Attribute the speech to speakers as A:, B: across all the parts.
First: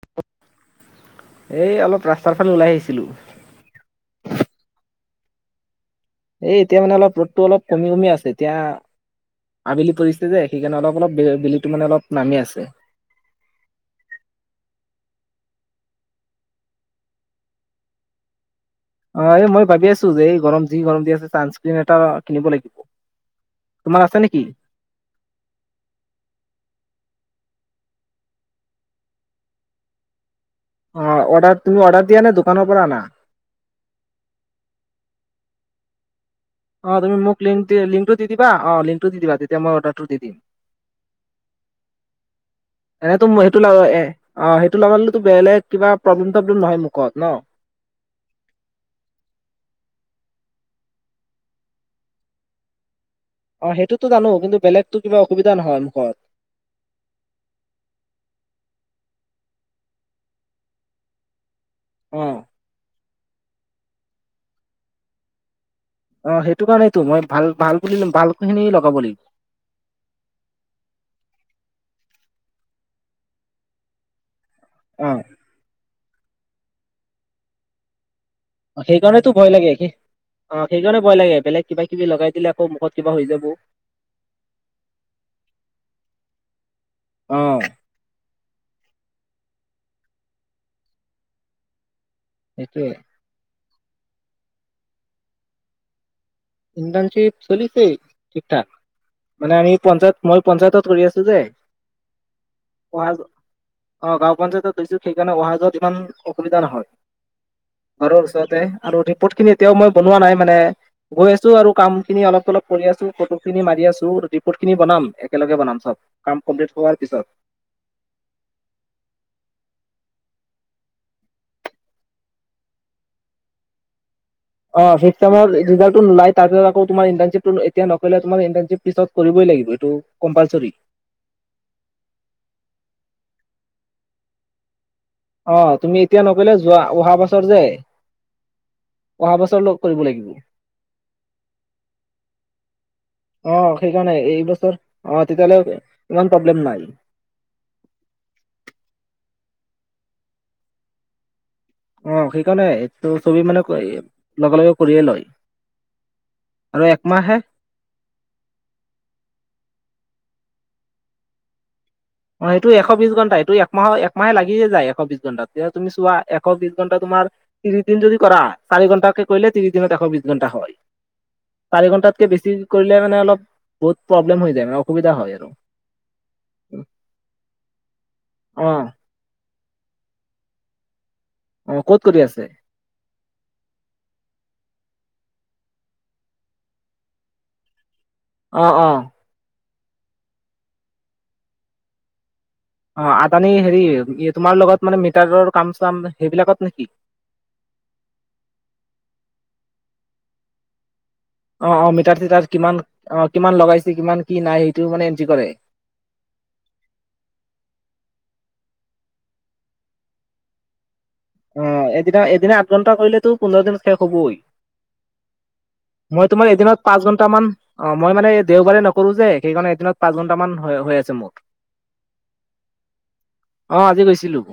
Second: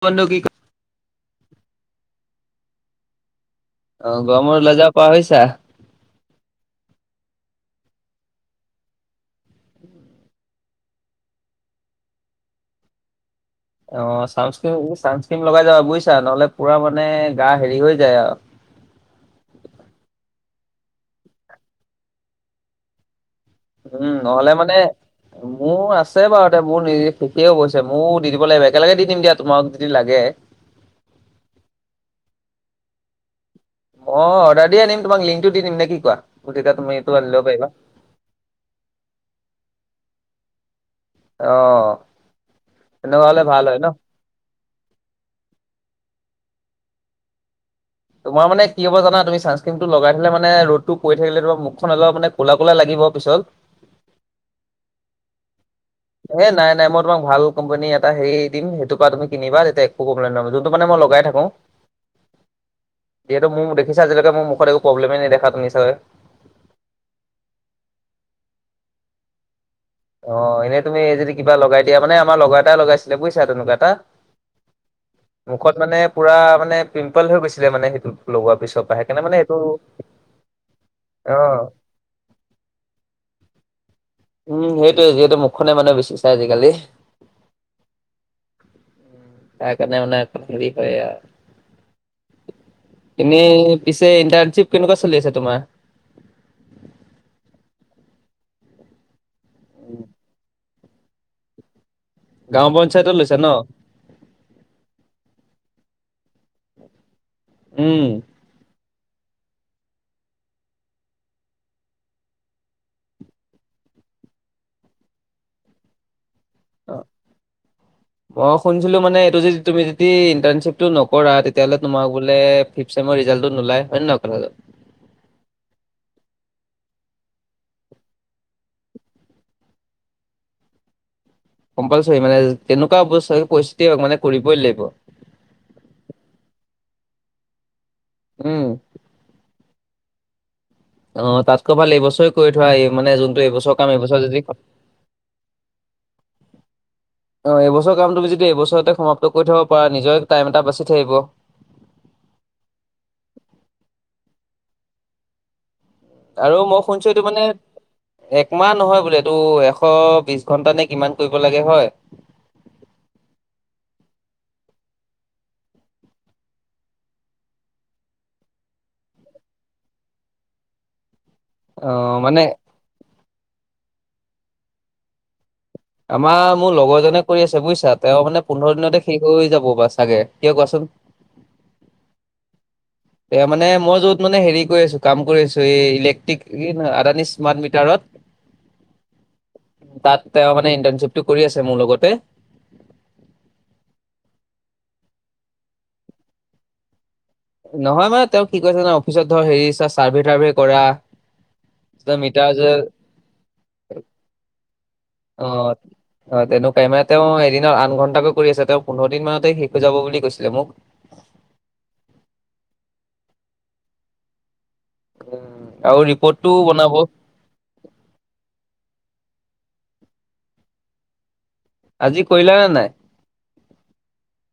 A: বনক ক
B: এই, অলপ ৰাস্তাৰ ফান ওলাই আহিছিলো।
A: অ, গৰমৰ ল, যাব পৰা হৈছা।
B: এই, এতিয়া মানে অলপ ৰ'দটো অলপ কমি, কমি আছে এতিয়া। আবেলি পৰিস্থি যে, সেইকাৰণে অলপ, অলপ বেলিটো মানে অলপ নামি আছে।
A: অ, চানস্ক, চানস্কিন লগাই যাবা বুজিছা নহ'লে পুৰা মানে গা, হেৰি হৈ যায় আৰু।
B: অ, এই, মই ভাবি আছো যে, এই গৰম যি গৰম দি আছে, চানস্ক্ৰিন এটা কিনিব লাগিব। তোমাৰ
A: উম,
B: আছে নেকি
A: নহলে মানে মোৰ আছে বাৰু এ, মোৰ নিজু সে অ কৈছে ময়ো দি দিব লাগিব। একেলগে দি দিম দিয়া, তোমাক যদি লাগে।
B: অ, অৰ্ডাৰ, তুমি অৰ্ডাৰ দিয়া ন, দোকানৰ পৰা আনা।
A: মই অৰ্ডাৰ দি আনিম। তোমাক লিংকটো দি দিম নে, কি কোৱা। তেতিয়া
B: অ,
A: এইটো
B: তুমি
A: আনি
B: মোক
A: ল'ব পাৰিবা
B: লংক, লিংকটো দি দিবা। অ, লিংকটো দি দিবা তেতিয়া মই অৰ্ডাৰটো দি দিম।
A: আহ
B: এনে সেইটো ল, এ, অ, সেইটো ল, বেলেগ কিবা প্ৰ্লেম [unintelligible] নহয় মুখত ন।
A: তোমাৰ মানে কি হব জানা তুমি নামটো লগাই থিললে মানে ৰ'তটো পৰি কৰি থাকিলে, তোৰ মুখখন অলপানে কোলা, কোলা লাগিব। পিছত
B: অ, সেইটো জানো কিলেগতো কিবা অসুবিধা নহয়। মুখত
A: এ, নাই, নাই, মই তোমাক ভাল কোম্পানী এটা হেৰি দিম সেইটোৰ পৰা তুমি কিনিবা তেতিয়া একো কম্লেই নহয়, যোনটো মে, মই লগাই থাকো।
B: অ'।
A: যিহেত ম, দেখিছে আজিলৈ ম, মুখ এক প্ৰ্লেমে দেখাটো নি
B: অ, সেইটো কাৰণেইেতো মই ভাল, ভাল বুলি ভাল খিনি লগাব লাগিব।
A: অ, এনেই তুমি যদি কিবা লগাই দিয়া মানে আমাৰ লগা এটাই লগাইছিলে বুইছা তেনেকুৱা এটা।
B: অ'।
A: মুখত মানে পুৰা মানে পিম্পল হৈ গৈছিলে মানে সেইটো। লগোৱাৰ পিছৰ পৰা
B: সেইকাৰণে তো,
A: মানে
B: ভয়
A: এইটো
B: লাগে। অ', সেইকাৰণে ভয়
A: অ
B: লাগে বেলেগ কিবা কিবি লগাই দিলে আকৌ মুখত কিবা হৈ যাব।
A: উম, সেইটোৱে যিহেতু মুখনে মানে বিছ বিচাই আজিকালি।
B: আহ।
A: তাৰ কাৰণে মানে হেৰি হয় আৰু।
B: সেইটোয়ে
A: এনেই পিছে ইণ্টাৰণশ্বিপ কেনেকুৱা চলি আছে তোমাৰ?
B: ইণ্টাৰ্ণশ্বিপ চলিছে ঠিক ঠাক। মানে আমি পঞ্চায়ত মই পঞ্চায়তত কৰি আছো যে।
A: গাঁও
B: অহা
A: পঞ্চায়তত
B: যোৱা
A: লৈছা ন
B: আহ গাঁও পঞ্চায়তত হৈছো সেইকাৰণে অহা যোৱাত ইমান অসুবিধা নহয়। ঘৰৰ
A: উম
B: ওচৰতে আৰু ৰিপৰ্টখিনি এতিয়াও মই বনোৱা নাই মানে। গৈ আছো আৰু কাম খিনি অলপ অলপ কৰি আছো ফটোখিনি মাৰি আছো ৰিপৰ্টখিনি বনাম একেলগে বনাম চব। কাম কমপ্লিট হোৱাৰ
A: অ',
B: পিছত।
A: মই শুনিছিলো মানে এইটো যে তুমি যদি ইণ্টাৰ্শ্বিপটো নকৰা তেতিয়াহ'লে তোমাৰ বোলে ফিফ চছেমৰ ৰিজাল্টো নোলায় হয় নে নহয়। কথাটো?
B: অ', ফিফ চেমৰ ৰিজাল্টো নোলায় তাৰ পিছত আকৌ তোমাৰ ইটাৰশ্বিপ এতিয়া নকৰিলে তোমাৰ ইণ্টাৰিপ পিত কৰিবই লাগিব এইটো কম্পালচৰি।
A: কম্পালচৰি মানে তেনেকুৱা নহওঁক পৰিস্থিতি মানে কৰিবই লাগিব।
B: অ', তুমি এতিয়া নকৰিলে যোৱা অহা বছৰ যে
A: উম,
B: অহা বছৰ লৈ কৰিব লাগিব।
A: অ', তাতকৈ ভাল এইবছৰে কৰি থোৱা এই মানে যোনটো
B: অ
A: এইবছৰ কাম
B: সেইকাৰণে
A: এইবছৰ যদি
B: অ', তেতিয়া হ'লে
A: অ', এইবছৰ কামটো যয়া এইবছৰতে সমাপ্ত কৰি থ'ব পাৰা নিজৰ টাইম এটা বাচি থাকিব।
B: অ', সেইকাৰণে এইটো ছবি মানে লগে লগে কৰিয়ে লয়।
A: আৰু মই শুনছো এইটো মানে একমাহ নহয় বোলে এইটো এশ বিশ ঘন্টা নে কিমান কৰিব লাগে হয়?
B: অ', সেইটো এশ বিশ ঘণ্টা এইটো একমাহৰ একমাহে লাগিয়ে যায়। এশ বিশ ঘণ্টাত এতি তুমি চোৱা এশ বিশ ঘণ্টাম তোমাৰ তিন দিন যদি কৰা চাৰি ঘন্টাকে কৰিলে তিন দিনত এশ বিশ ঘণ্টা হয়। চাৰি
A: অ'
B: ঘন্টাতকে
A: মানে
B: বেছি কৰিলে মানে অলপ বহুত প্ৰব্লেম হৈ যায় মানে অসুবিধা হয় আৰু।
A: আমাৰ মোৰ লগৰজনে কৰি আছে বুজিছা তেওঁ মানে পোন্ধৰ
B: অ',
A: দিনতে শেষ হৈ যাব বা চাগে। এই কোৱাচোন।
B: অ', ক'ত কৰি আছে?
A: এ মানে মই যত মানে হেৰি কৰি আছো কাম কৰি আছো এই ইলেক্ট্ৰিক আদানী স্মাৰ্ট মিটাৰত।
B: অহ অহ।
A: তাত তেওঁ মানে ইণ্টাৰ্ণশ্বিপটো কৰি আছে মোৰ লগতে।
B: অ', আদানি হেৰি তোমাৰ লগত মানে মিটাৰৰ কাম চাম সেইবিলাকত নেকি?
A: নহয় মানে তেওঁ কি কৰে অফিচত ধৰ হেৰি চাৰ্ভে তাৰ্ভে কৰা।
B: অ', অ', মিটাৰ চিটাৰ কিমান অ' কিমান লগাইছে কিমান কি নাই। মানে এন্ট্ৰি কৰে।
A: অ', অ', তেনেকুৱাই মানে তেওঁ এদিনৰ আঠ ঘন্টাকৈ কৰি আছে তেওঁ। পোন্ধৰ দিন মানতে শেষ হৈ যাব বুলি কৈছিলে মোক।
B: অ', এদিনা এদিনা আঠ ঘণ্টা কৰিলেতো পোন্ধৰ দিন শেষ হ'বই।
A: উম। আৰু
B: মই
A: ৰিপৰ্টটো
B: তোমাৰ এদিনত
A: বনাব
B: পাঁচ ঘন্টা মান অ' মই মানে দেওবাৰে নকৰো যে। সেইকাৰণে এদিন পাঁচ ঘন্টা মান হৈ হৈ আছে মোৰ।
A: আজি কৰিলা নে নাই?
B: অ', আজি গৈছিলো।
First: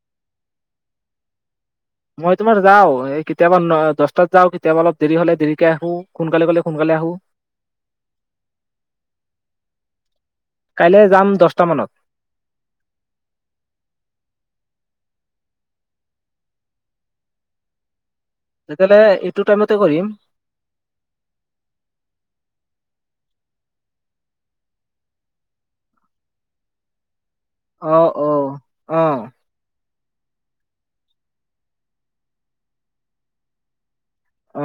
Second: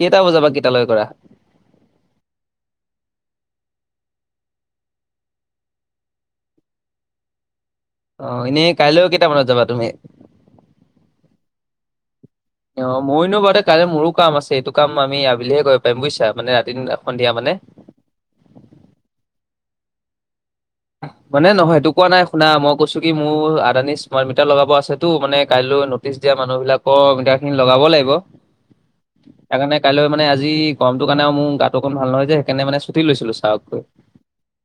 A: কেইটা বজাৰ পৰা কেইটা
B: মই তোমাৰ যাওঁ এই কেতিয়াবা ন দহ তাত যাওঁ কেতিয়াবা অলপ দেৰি হ'লে দেৰিকে আহো সোনকালে গলে সোনকালে আহো।
A: অ', এনেই কাইলৈও কেইটামানত যাবা তুমি?
B: কাইলে যাম দহটা মানত
A: অ', মইনো বাৰুতে কাইলৈ মোৰো কাম আছে এইটো। কাম আমি আবেলিহে কৰিব পাৰিম বুজিছা মানে ৰাতি সন্ধিয়া মানে।
B: তেতিয়াহ'লে এইটো টাইমতে কৰিম।
A: [inaudible] মানে নহয় এইটো কোৱা নাই শুনা, মই কৈছো কি মোৰ আদানী স্মাৰট মিটাৰ লগাব আছেটো মানে কাইলৈ নটিচ দি মানুহ বিলাকৰ মিটাৰ খিনি লগাব
B: অ
A: লাগিব।
B: অ অ
A: সেইকাৰণে কাইলৈ মানে আজি গৰমটো কাৰণে আৰু মোৰ গাটো অকণ ভাল নহয় যে। সেইকাৰণে মানে চুটি লৈছিলো ছাৰক কৈ।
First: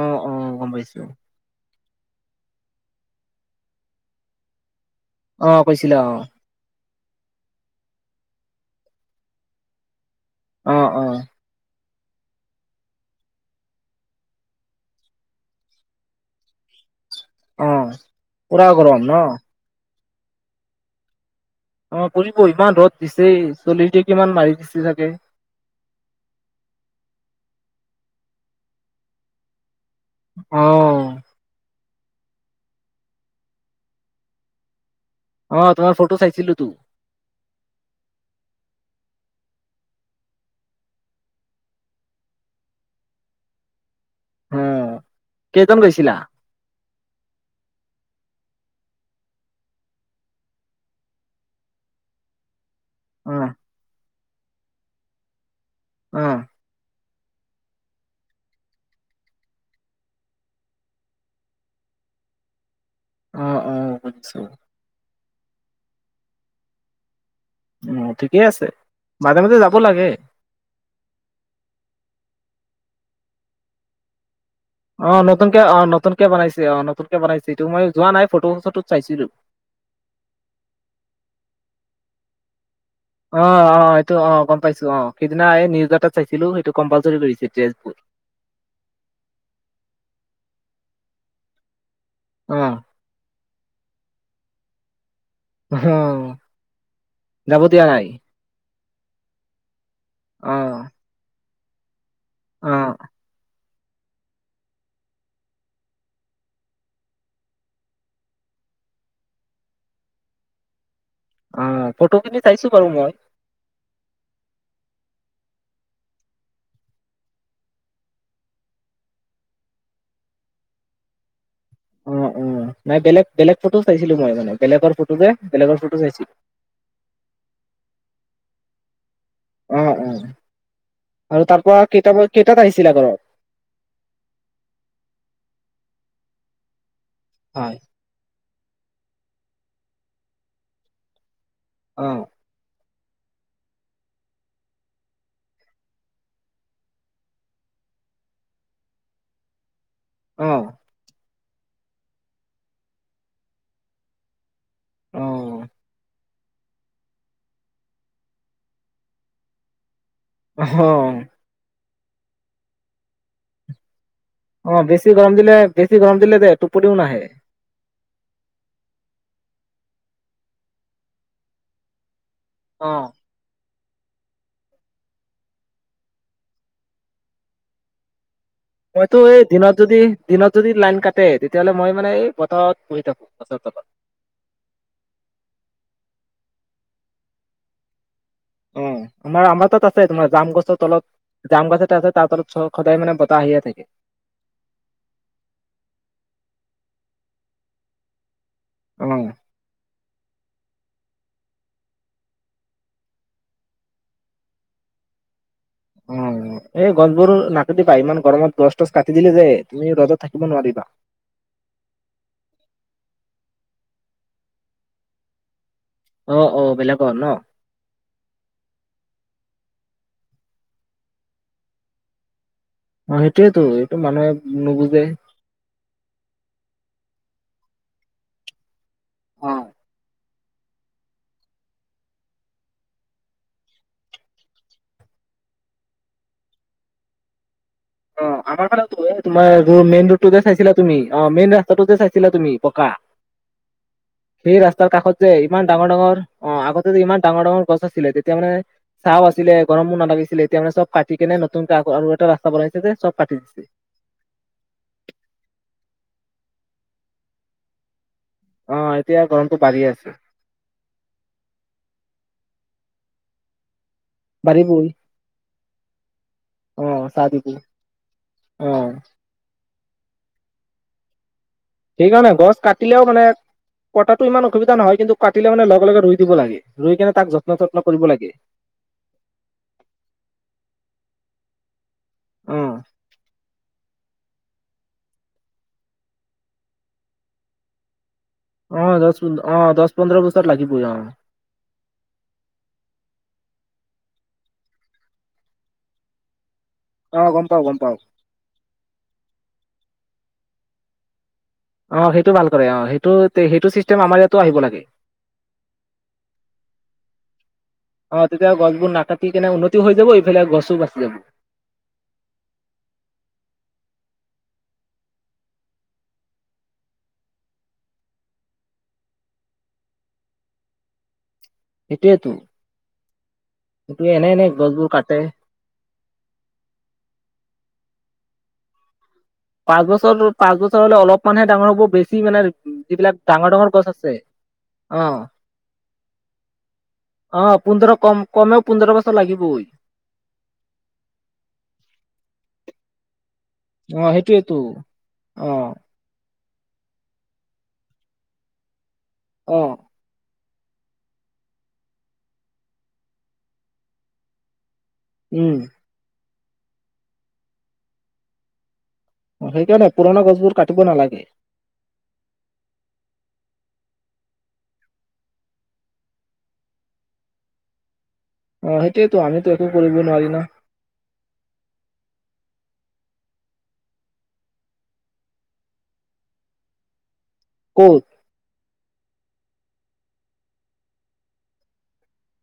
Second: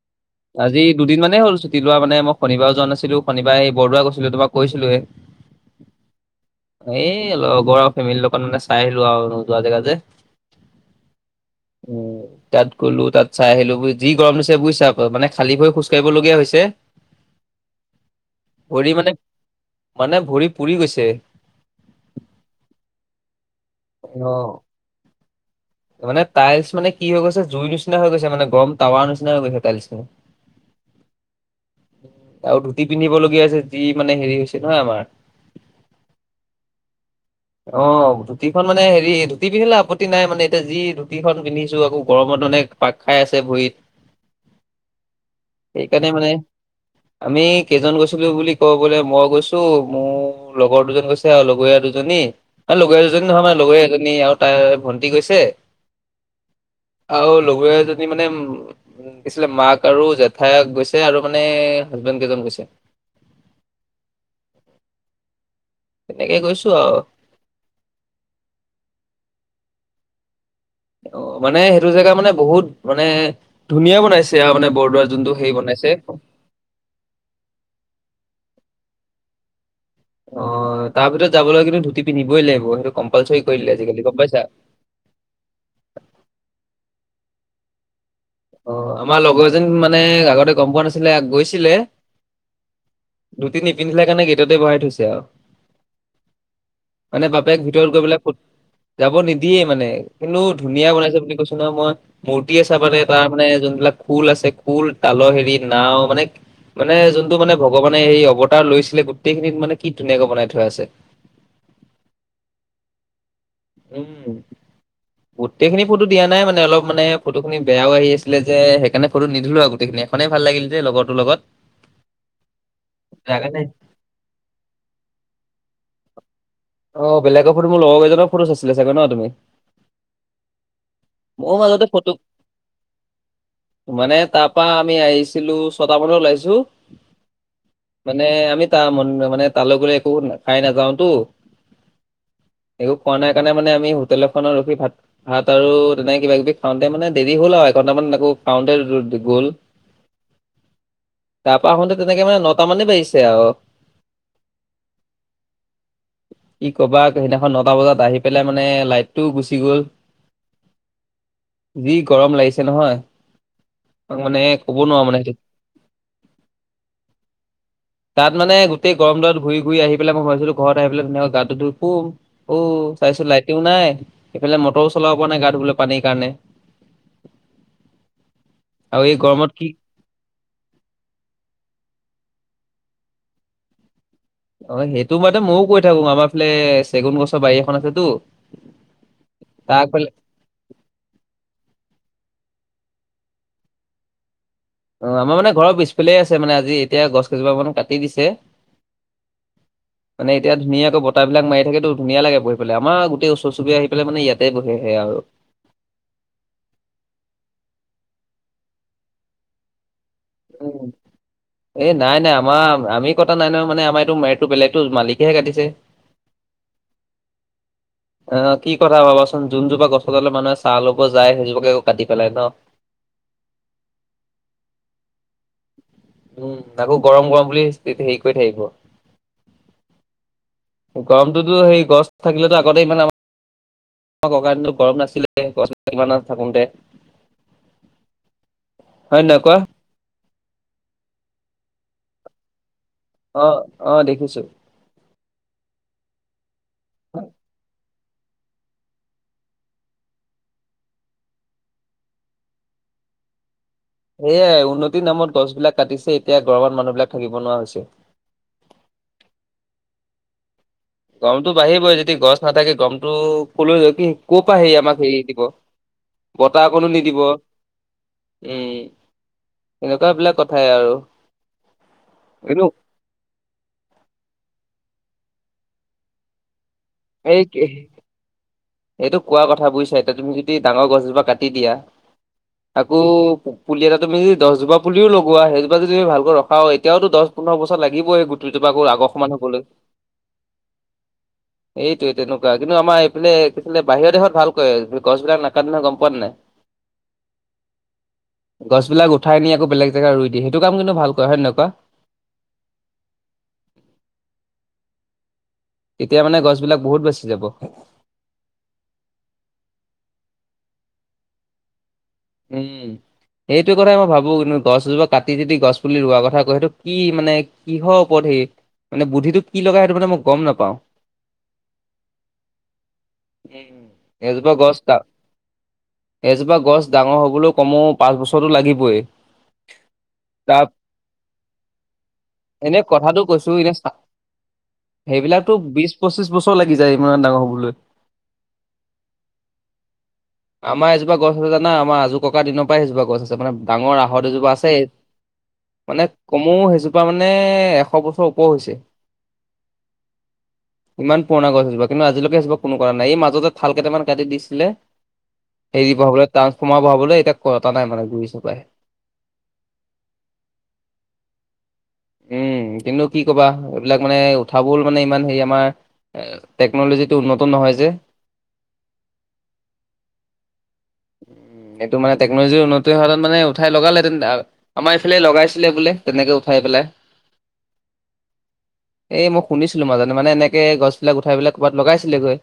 B: অ অ গম
A: আজি
B: পাইছো।
A: দুদিন হ'ল চুটিৱা লোৱা কাৰণে। মই শনিবাৰে যোৱা নাছিলো, শনিবাৰে এই বৰদোৱা গৈ তোমাক কৈছিলোৱে।
B: অ কৈছিলা অ।
A: এ লগৰ ফেমিলি লগত মানে চাই আহিলো আৰু নোযোৱা জেগা যে।
B: অহ, অহ।
A: উম। তাত গলো, তাত চাই আহিলো গৈ। যি গৰম দিছে বুজিছা, আ মানে খাল ভৰি খোজ কৰিবলগীয়া হৈছে।
B: অ, পৰা
A: ভৰি
B: গৰম
A: মানে
B: ন।
A: মানে ভৰি পুৰি গৈছে।
B: অ পুৰিব, ইমান ৰ'দ দিছে, চল্লিশ ডিগ্ৰী মান
A: অ
B: মাৰি দিছে চাগে।
A: মানে টাইলছ মানে কি হৈ গৈছে জুই নিচিনা হৈ গৈছে মানে গৰম টাৱাৰ নিচিনা হৈ গৈছে টাইলছ খিনি।
B: অ।
A: আৰু ধুতি পিন্ধিব লগীয়া হৈছে, যি মানে হেৰি হৈছে নহয় আমাৰ।
B: অ তোমাৰ ফটো চাইছিলো তো
A: হ ধুতিখন মানে হেৰি ধুতি পিন্ধিলে আপত্তি নাই মানে, এতিয়া যি ধুতিখন পিন্ধিছো আকৌ গৰমত মানে পাক খাই আছে ভৰিত।
B: উম।
A: সেইকাৰণে মানে। আমি কেইজন গৈছিলো বুলি কব গলে, মই গৈছো মোৰ লগৰ দুজন গৈছে আৰু লগৰীয়া দুজনী লগৰ দুজনী
B: অ
A: নহয় মান লগৰ এজনী আৰু তাই ভণ্টি গৈছে,
B: উম।
A: আৰু লগৰীয়াজনী মানে দিছিলে মাক আৰু জে ঠায় গৈছে আৰু মানে, হাজবেণ্ড কেইজন গৈছে৷
B: অ অ, আচ্চা।
A: তেনেকে গৈছো আৰু।
B: উ ঠিকেই আছে, মাজে মাজে যাব লাগে৷
A: অ মানে সেইটো জেগা মানে, বহুত মানে ধুনীয়া বনাইছে৷ আৰু মানে বৰদোৱাৰ
B: অ'
A: যোনটো হেৰি
B: নতুনকে,
A: বনাইছে
B: অ' নতুনকে বনাইছে, অ' নতুনকে বনাইছে এইটো মই যোৱা নাই ফটো-চটো চাইছিলো৷
A: অ' তাৰ ভিতৰত যাবলৈ কিন্তু ধুতি পিন্ধিবই লাগিব। সেইটো কম্পালচৰি কৰি
B: অ'
A: দিলে
B: অ'
A: আজিকালি
B: এইটো
A: পাইছা
B: অ' গম পাইছো অ' সিদিনা এই নিউজ এটাত চাইছিলো সেইটো কম্পালচৰি কৰিছে৷ [unintelligible]
A: অ' আমাৰ লগৰ এজন মানে আগতে গম পোৱা নাছিলে, গৈছিলে
B: অ
A: ধূটি নিপিন্ধিলে কাৰণে গেটতে বহাই থৈছে আৰু
B: অহ,
A: মানে বাপেক
B: যাব দিয়া
A: ভিতৰত গৈ
B: নাই
A: পেলাই ফুট যাব নিদিয়ে মানে, কিন্তু
B: অ
A: ধুনীয়া বনাইছে বুলি কৈছো নহয় মই, মূৰ্তি এই
B: অ
A: চাবানে মানে যোনবিলাক খুল আছে খুল, তালৰ হেৰি নাও মানে মানে, যোনটো মানে ভগৱানে সেই অৱতাৰ লৈছিলে গোটেইখিনিত মানে কি ধুনীয়াকে বনাই থোৱা আছে৷
B: অ' ফটো খিনি চাইছো বাৰু মই৷
A: উম৷ গোটেইখিনি ফটো দিয়া নাই মানে অলপ মানে ফটো খিনি বেয়াও আহি আছিলে যে সেইকাৰণে ফটো নিদিলো আৰু গোটেইখিনি এখনেই ভাল লাগিল দে লগৰটোৰ লগত
B: অ অ নাই বেলেগ-বেলেগ ফটো চাইছিলো মই মানে, বেলেগৰ ফটো যে, বেলেগৰ ফটো চাইছিলো৷
A: অ' বেলেগৰ ফটো মোৰ লগৰ কেইজনৰ ফটো চাইছিলা চাগে ন' তুমি?
B: অ' অ'। আৰু
A: মউ
B: তাৰ পৰা
A: মাজতে
B: কেইটা
A: ফটো
B: কেইটাত আহিছিলা ঘৰত
A: মানে তাৰ পৰা আমি আহিছিলো ছটা মানত ওলাইছো,
B: হয়
A: মানে আমি মানে তালে গ'লে একো খাই নাযাওতো।
B: অ'।
A: একো খোৱা নাই কাৰণে মানে আমি হোটেল এখনত ৰখি ভাত, ভাত আৰু তেনেকে কিবা কিবি খাওঁতে মানে দেৰি হ'ল আৰু এঘণ্টামান। আকৌ কাউণ্টাৰ গ'ল।
B: অ'।
A: তাৰ পৰা আহোতে তেনেকে মানে নটা মানেই বাজিছে আৰু।
B: অ'।
A: ই ক'বাত সেইদিনাখন নটা বজাত আহি পেলাই মানে, লাইটটোও গুচি গ'ল৷
B: অ'।
A: যি গৰম লাগিছে নহয়৷ তাক মানে ক'ব
B: অ',
A: নোৱাৰো
B: বেছি
A: মানে
B: গৰম
A: সেইটো
B: দিলে, বেছি গৰম দিলে যে টোপনিও নাহে৷
A: তাত মানে গোটেই গৰম ডালত ঘূৰি ঘুৰি আহি পেলাই মই ভাবিছিলোঁ ঘৰত আহি পেলাই ধুনীয়াকে গাটো ধুই শুম, অ', চাইছোঁ লাইটোও নাই৷ এফালে মটৰো চলাব পৰা নাই গা ধুবলৈ পানীৰ কাৰণে৷ আৰু
B: মইতো এই
A: গৰমত কি
B: দিনত যদি, দিনত যদি লাইন কাটে তেতিয়াহ'লে মই মানে এই পথাৰত বহি থাকোঁ গছৰ তলত।
A: অ', সেইটো মানে বহি থাকোঁ, আমাৰ ফালে চেগুন গছৰ বাৰী এখন আছেতোঁ।
B: অ', আমাৰ, আমাৰ তাত আছে, তোমাৰ জাম গছৰ তলত, জাম গছ এটা আছে তাৰ তলত। চ, সদায় মানে বতাহ আহিয়ে থাকে৷
A: অ', আমাৰ মানে ঘৰৰ পিছফালেই আছে মানে আজি এতিয়া গছ কেইজোপা মানো কাটি দিছে।
B: উম,
A: মানে এতিয়া ধুনীয়াকৈ বতাহবিলাক মাৰি থাকেতো, ধুনীয়া লাগে বহি পেলাই, আমাৰ গোটেই ওচৰ চুবুৰীয়া আহি পেলাই মানে ইয়াতে বহেহি। আৰু।
B: অ', এই গছবোৰো নাকাতিবা, ইমান গৰমত গছ তছ কাটি দিলে যে, তুমি ৰদত থাকিব নোৱাৰিবা।
A: উম, এ নাই, নাই আমাৰ আমি কটা নাই নহ মানে আমাৰ এইটো মেৰটো বেলেগটো মালিকেহে কাটিছে।
B: অ', অ', বেলেগৰ নহ।
A: অ', কি কথা ভাবাচোন, যোনজোপা গছৰ তললে মানুহে চাহ ল'ব যায়, সেইজোপাকে কাটি পেলাই ন।
B: অ', সেইটোৱেতো এইটো যিটোও মানুহে নুবুজে।
A: উম', তাকো গৰম, গৰম বুলি চে হেৰি কৰি থাকিব।
B: অ'
A: গৰমটোতো সেই গছ থাকিলেটো আগতে ইমান আমা আমাৰ ককাদিনতটো গৰম নাছিলে, গছ কিমান থাকোঁতে।
B: অ', আমাৰ ফালেও তোমাৰ
A: কোৱা?
B: মেইন ৰোড তুযে চাইছিলা তুমি অ', মেইন ৰাস্তাটো যে চাইছিলা তুমি পকা।
A: অ' অ' দেখিছো।
B: সেই ৰাস্তাৰ কাষত যে ইমান ডাঙৰ, ডাঙৰ। অ', আগতে যে ইমান ডাঙৰ, ডাঙৰ গছ আছিলে তে এতিয়া মানে চাহ আছিলে গৰমোও নালাগিছিলে, এতিয়া মানে চব কাটি কেনে নতুনকৈ আৰু এটা ৰাস্তা বনাই। তাতে চব কাটি দিছে।
A: সেইয়াই উন্নতিৰ নামত গছ বিলাক কাটিছে, এতিয়া গৰমত মানুহ বিলাক থাকিব নোৱাৰা হৈছে।
B: অ', এতিয়া গৰমটো বাঢ়ি আছে।
A: গৰমটো বাঢ়িবই, যেতিয়া গছ নাথাকে গমটো কলৈ ই ক'ৰ পৰা হেৰি
B: বাঢ়িবই
A: আমাক হেৰি দিব, বতাহ
B: অ
A: অকণো নিদিব।
B: চাহ দিবই
A: উম,
B: অ
A: এনেকুৱা বিলাক কথাই আৰু।
B: সেইকাৰণে গছ
A: কিন্তু
B: কাটিলেও মানে কটাতটো ইমান অসুবিধা নহয়, কিন্তু কাটিলে মানে লগে, লগে ৰুই দিব লাগে ৰুই কেনে তাক
A: এই
B: যত্ন-তত্ন কৰিব লাগে।
A: এইটো কোৱা কথা বুজিচা, এতিয়া তুমি যদি ডাঙৰ গছজোপা কাটি দিয়া
B: অ
A: আকৌ পুলি এটা তুমি দহজোপা পুলিও লগোৱা, সেইজোপা যদি ভালকৈ ৰখা হয়, এতিয়াও দহ পোন্ধৰ বছৰ লাগিবই। তুই জোপা
B: অ
A: গৈ আগৰ
B: দহ
A: সমান
B: অ
A: হ'বলৈ,
B: দহ পোন্ধৰ বছৰ লাগিবই অ
A: এইটোয়ে তেনেকুৱা কিন্তু আমা সেইফালে এক বাহিৰৰ দেশত ভাল কৰে, গছ বিলাক নাকাতে নহয় গম পোৱা নে নাই?
B: অ গম পাও গম পাও
A: গছবিলাক উঠাই নি আকৌ বেলেগ জাগাত ৰুই দিয়ে, সেইটো কাম কিন্তু ভাল কৰে হয় নে নহয়? কোৱা
B: অ', সেইটো ভাল কৰে অ', সেইটো, সেইটো চিষ্টেম আমাৰ ইয়াতো আহিব লাগে।
A: তেতিয়া মানে গছবিলাক বহুত বাচি যাব
B: অ, তেতিয়া গছবোৰ নাকাটি কেনে উন্নতি হৈ যাব, এইফালে গছ টোও বাচি যাব
A: [unintelligible] এইটো কথাই মই ভাবো [unintelligible] গছ এজোপা কাটি যদি গছ পুলি ৰোৱাৰ কথা কয়, সেইটো কি মানে কিহৰ ওপৰত সেই মানে বুদ্ধিটোক কি লগায়, সেইটো মানে মই গম নাপাওঁ।
B: সেইটোৱেটো
A: উম, এজোপা গছ দা,
B: কাটে
A: এজোপা গছ দা অঁ বোলো কমো পাঁচ বছৰটো লাগিবই।
B: পাঁচ বছৰটোত পাঁচ
A: তাৰ
B: বছৰ হলে অলপমানহে ডাঙৰ হ'ব বেছি মানে
A: এনে
B: যিবিলাক
A: কথাটো কৈছো
B: ডাঙৰ ডাঙৰ
A: এনে
B: গছ
A: চা-
B: আছে অ,
A: সেইবিলাকতো বিশ পঁচিশ বছৰ লাগি যায় ইমান ডাঙৰ
B: অ
A: হবলৈ।
B: পোন্ধৰ কম কমেও পোন্ধৰ বছৰ লাগিবই। [unintelligible]
A: আমাৰ এজোপা গছ আছে জানা, আমাৰ আজু ককা দিনৰ পৰাই সেইজোপা গছ আছে। তাত মানে
B: অ
A: ডাঙৰ আহত এজোপা
B: সেইটোয়েতো
A: আছে।
B: অ
A: মানে কমৌ সেইজোপা মানে এশ বছৰ ওপৰ হৈছে।
B: অহ,
A: ইমান পুৰণা গছ সেইজোপা, কিন্তু আজিলৈকে সেইজোপা কোনো কৰা নাই এই মাজতে থাল কেইটামান কাটি দিছিলে।
B: উম
A: হেৰি বহাবলৈ ট্ৰানঞ্চফৰ্মাৰ বহাবলৈ এতিয়া কটা নাই মানে ঘূৰি চপাই।
B: অ সেইকাৰণে পুৰণা গছবোৰ কাটিব নালাগে।
A: উম, কিন্তু কি কবা এইবিলাক মানে উঠাবলৈ মানে ইমান হেৰি আমাৰ টেকনলজিটো উন্নত নহয় যে।
B: অহ, সেইটোৱেটো আমিতো একো কৰিব নোৱাৰি ন?
A: গোটেই হোৱা হেতেন মানে উঠাই লগালে হেতেন, আমাৰ এইফালে লগাইছিলে বোলে তেনেকে উঠাই পেলাই।
B: ক'ত?
A: এই মই শুনিছিলো মাজতে মানে এনেকে গছবিলাক উঠাই পেলাই ক'ৰবাত লগাইছিলেগৈ।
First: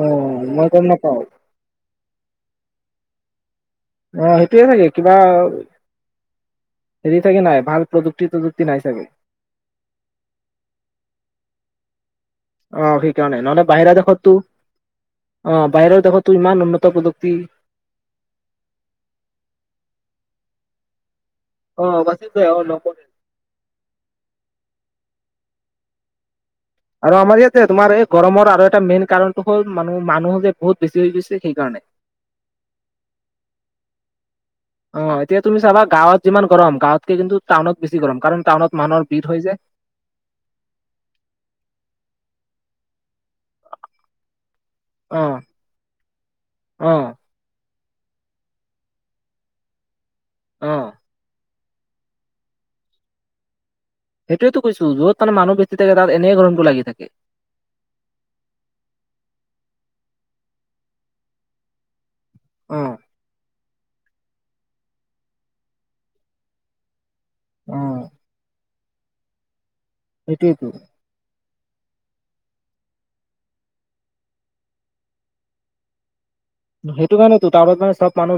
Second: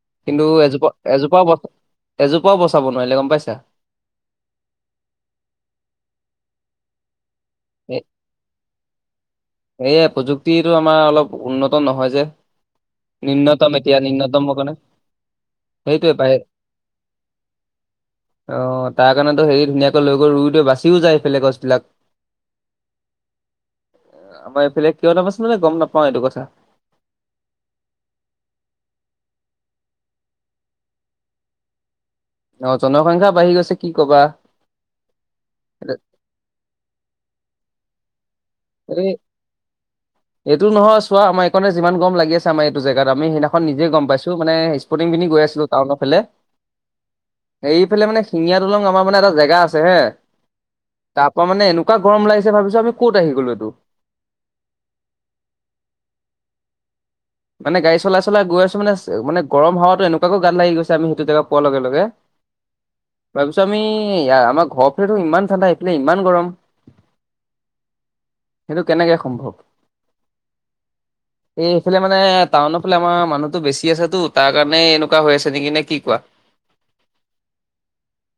B: অ
A: কিন্তু,
B: মই গম
A: এজোপা
B: নাপাও
A: এজোপাও বচ এজোপাও বচাব নোৱাৰিলে গম পাইছা।
B: অ সেইটোয়ে চাগে কিবা হেৰি চাগে নাই ভাল
A: এ
B: প্ৰযুক্তি তযুক্তি নাই চাগে।
A: সেয়ে প্ৰযুক্তিটো আমাৰ অলপ উন্নত নহয় যে
B: অ সেইকাৰণে নহ'লে
A: নিম্নতম
B: বাহিৰা
A: এতিয়া
B: দেশতটো
A: নিম্নতম কাৰণে
B: অ, বাহিৰৰ
A: সেইটোৱে পায়
B: দেশতটো ইমান উন্নত প্ৰযুক্তি।
A: অ, তাৰ কাৰণেতো হেৰি ধুনীয়াকে লৈ গৈ ৰুই দিয়ে বাচিও যায় সেইফালে গছবিলাক।
B: [unintelligible]
A: আমাৰ এইফালে কিয় নাবাচে মানে গম নাপাও এইটো কথা।
B: আৰু আমাৰ ইয়াতে তোমাৰ এই গৰমৰ আৰু এটা মেইন কাৰণটো হল মানহ মানুহ যে বহুত বেছি হৈ গৈছে সেইকাৰণে।
A: অ, জনসংখ্যা বাঢ়ি গৈছে কি কবা।
B: অ, এতিয়া তুমি চাবা গাঁৱত যিমান গৰম গাঁৱতকে কিন্তু টাউনত বেছি গৰম। কাৰণ টাউনত মানুহৰ
A: এই
B: ভিৰ হৈ যায়
A: এইটো নহয় চোৱা আমাৰ এইকাৰণে যিমান গম লাগি আছে আমাৰ এইটো জেগাত আমি সেইদিনাখন নিজে গম পাইছো মানে স্পৰ্টিং
B: অ
A: পিন্ধি গৈ আছিলো টাউনৰ ফালে
B: অ
A: এইফালে মানে শিঙীয়া দলং আমাৰ মানে এটা জেগা আছে হে
B: অ
A: তাৰ পৰা মানে এনে কুৱা গৰম লাগিছে ভাবিছো আমি কত আহি গলো এইটো।
B: সেইটোৱেটো কৈছো যত মানে মানুহ বেছি থাকে তাত এনেই গৰমতো লাগি থাকে।
A: মানে গাড়ী চলাই চলাই গৈ আছো মানে, মানে গৰম হাৱাটো এনেকুৱাকে গাত লাগি গৈছে আমি সেইটো জেগা পোৱাৰ লগে লগে
B: অ
A: [unintelligible] তমি আমাৰ ঘৰ ফালেটো ইমান ঠাণ্ডা এইফালে ইমান গৰম।
B: অ,
A: সেইটো কেনেকে সম্ভৱ?
B: সেইটোৱেইতো,
A: [unintelligible] সেইফালে মানে টাউনৰ ফালে আমাৰ মানুহটো বেছি আছেটো। তাৰ কাৰণে এনেকুৱা হৈ আছে নেকি নে কি কোৱা?
B: সেইটো কাৰণেতো তাৰ বাবে চব মানুহ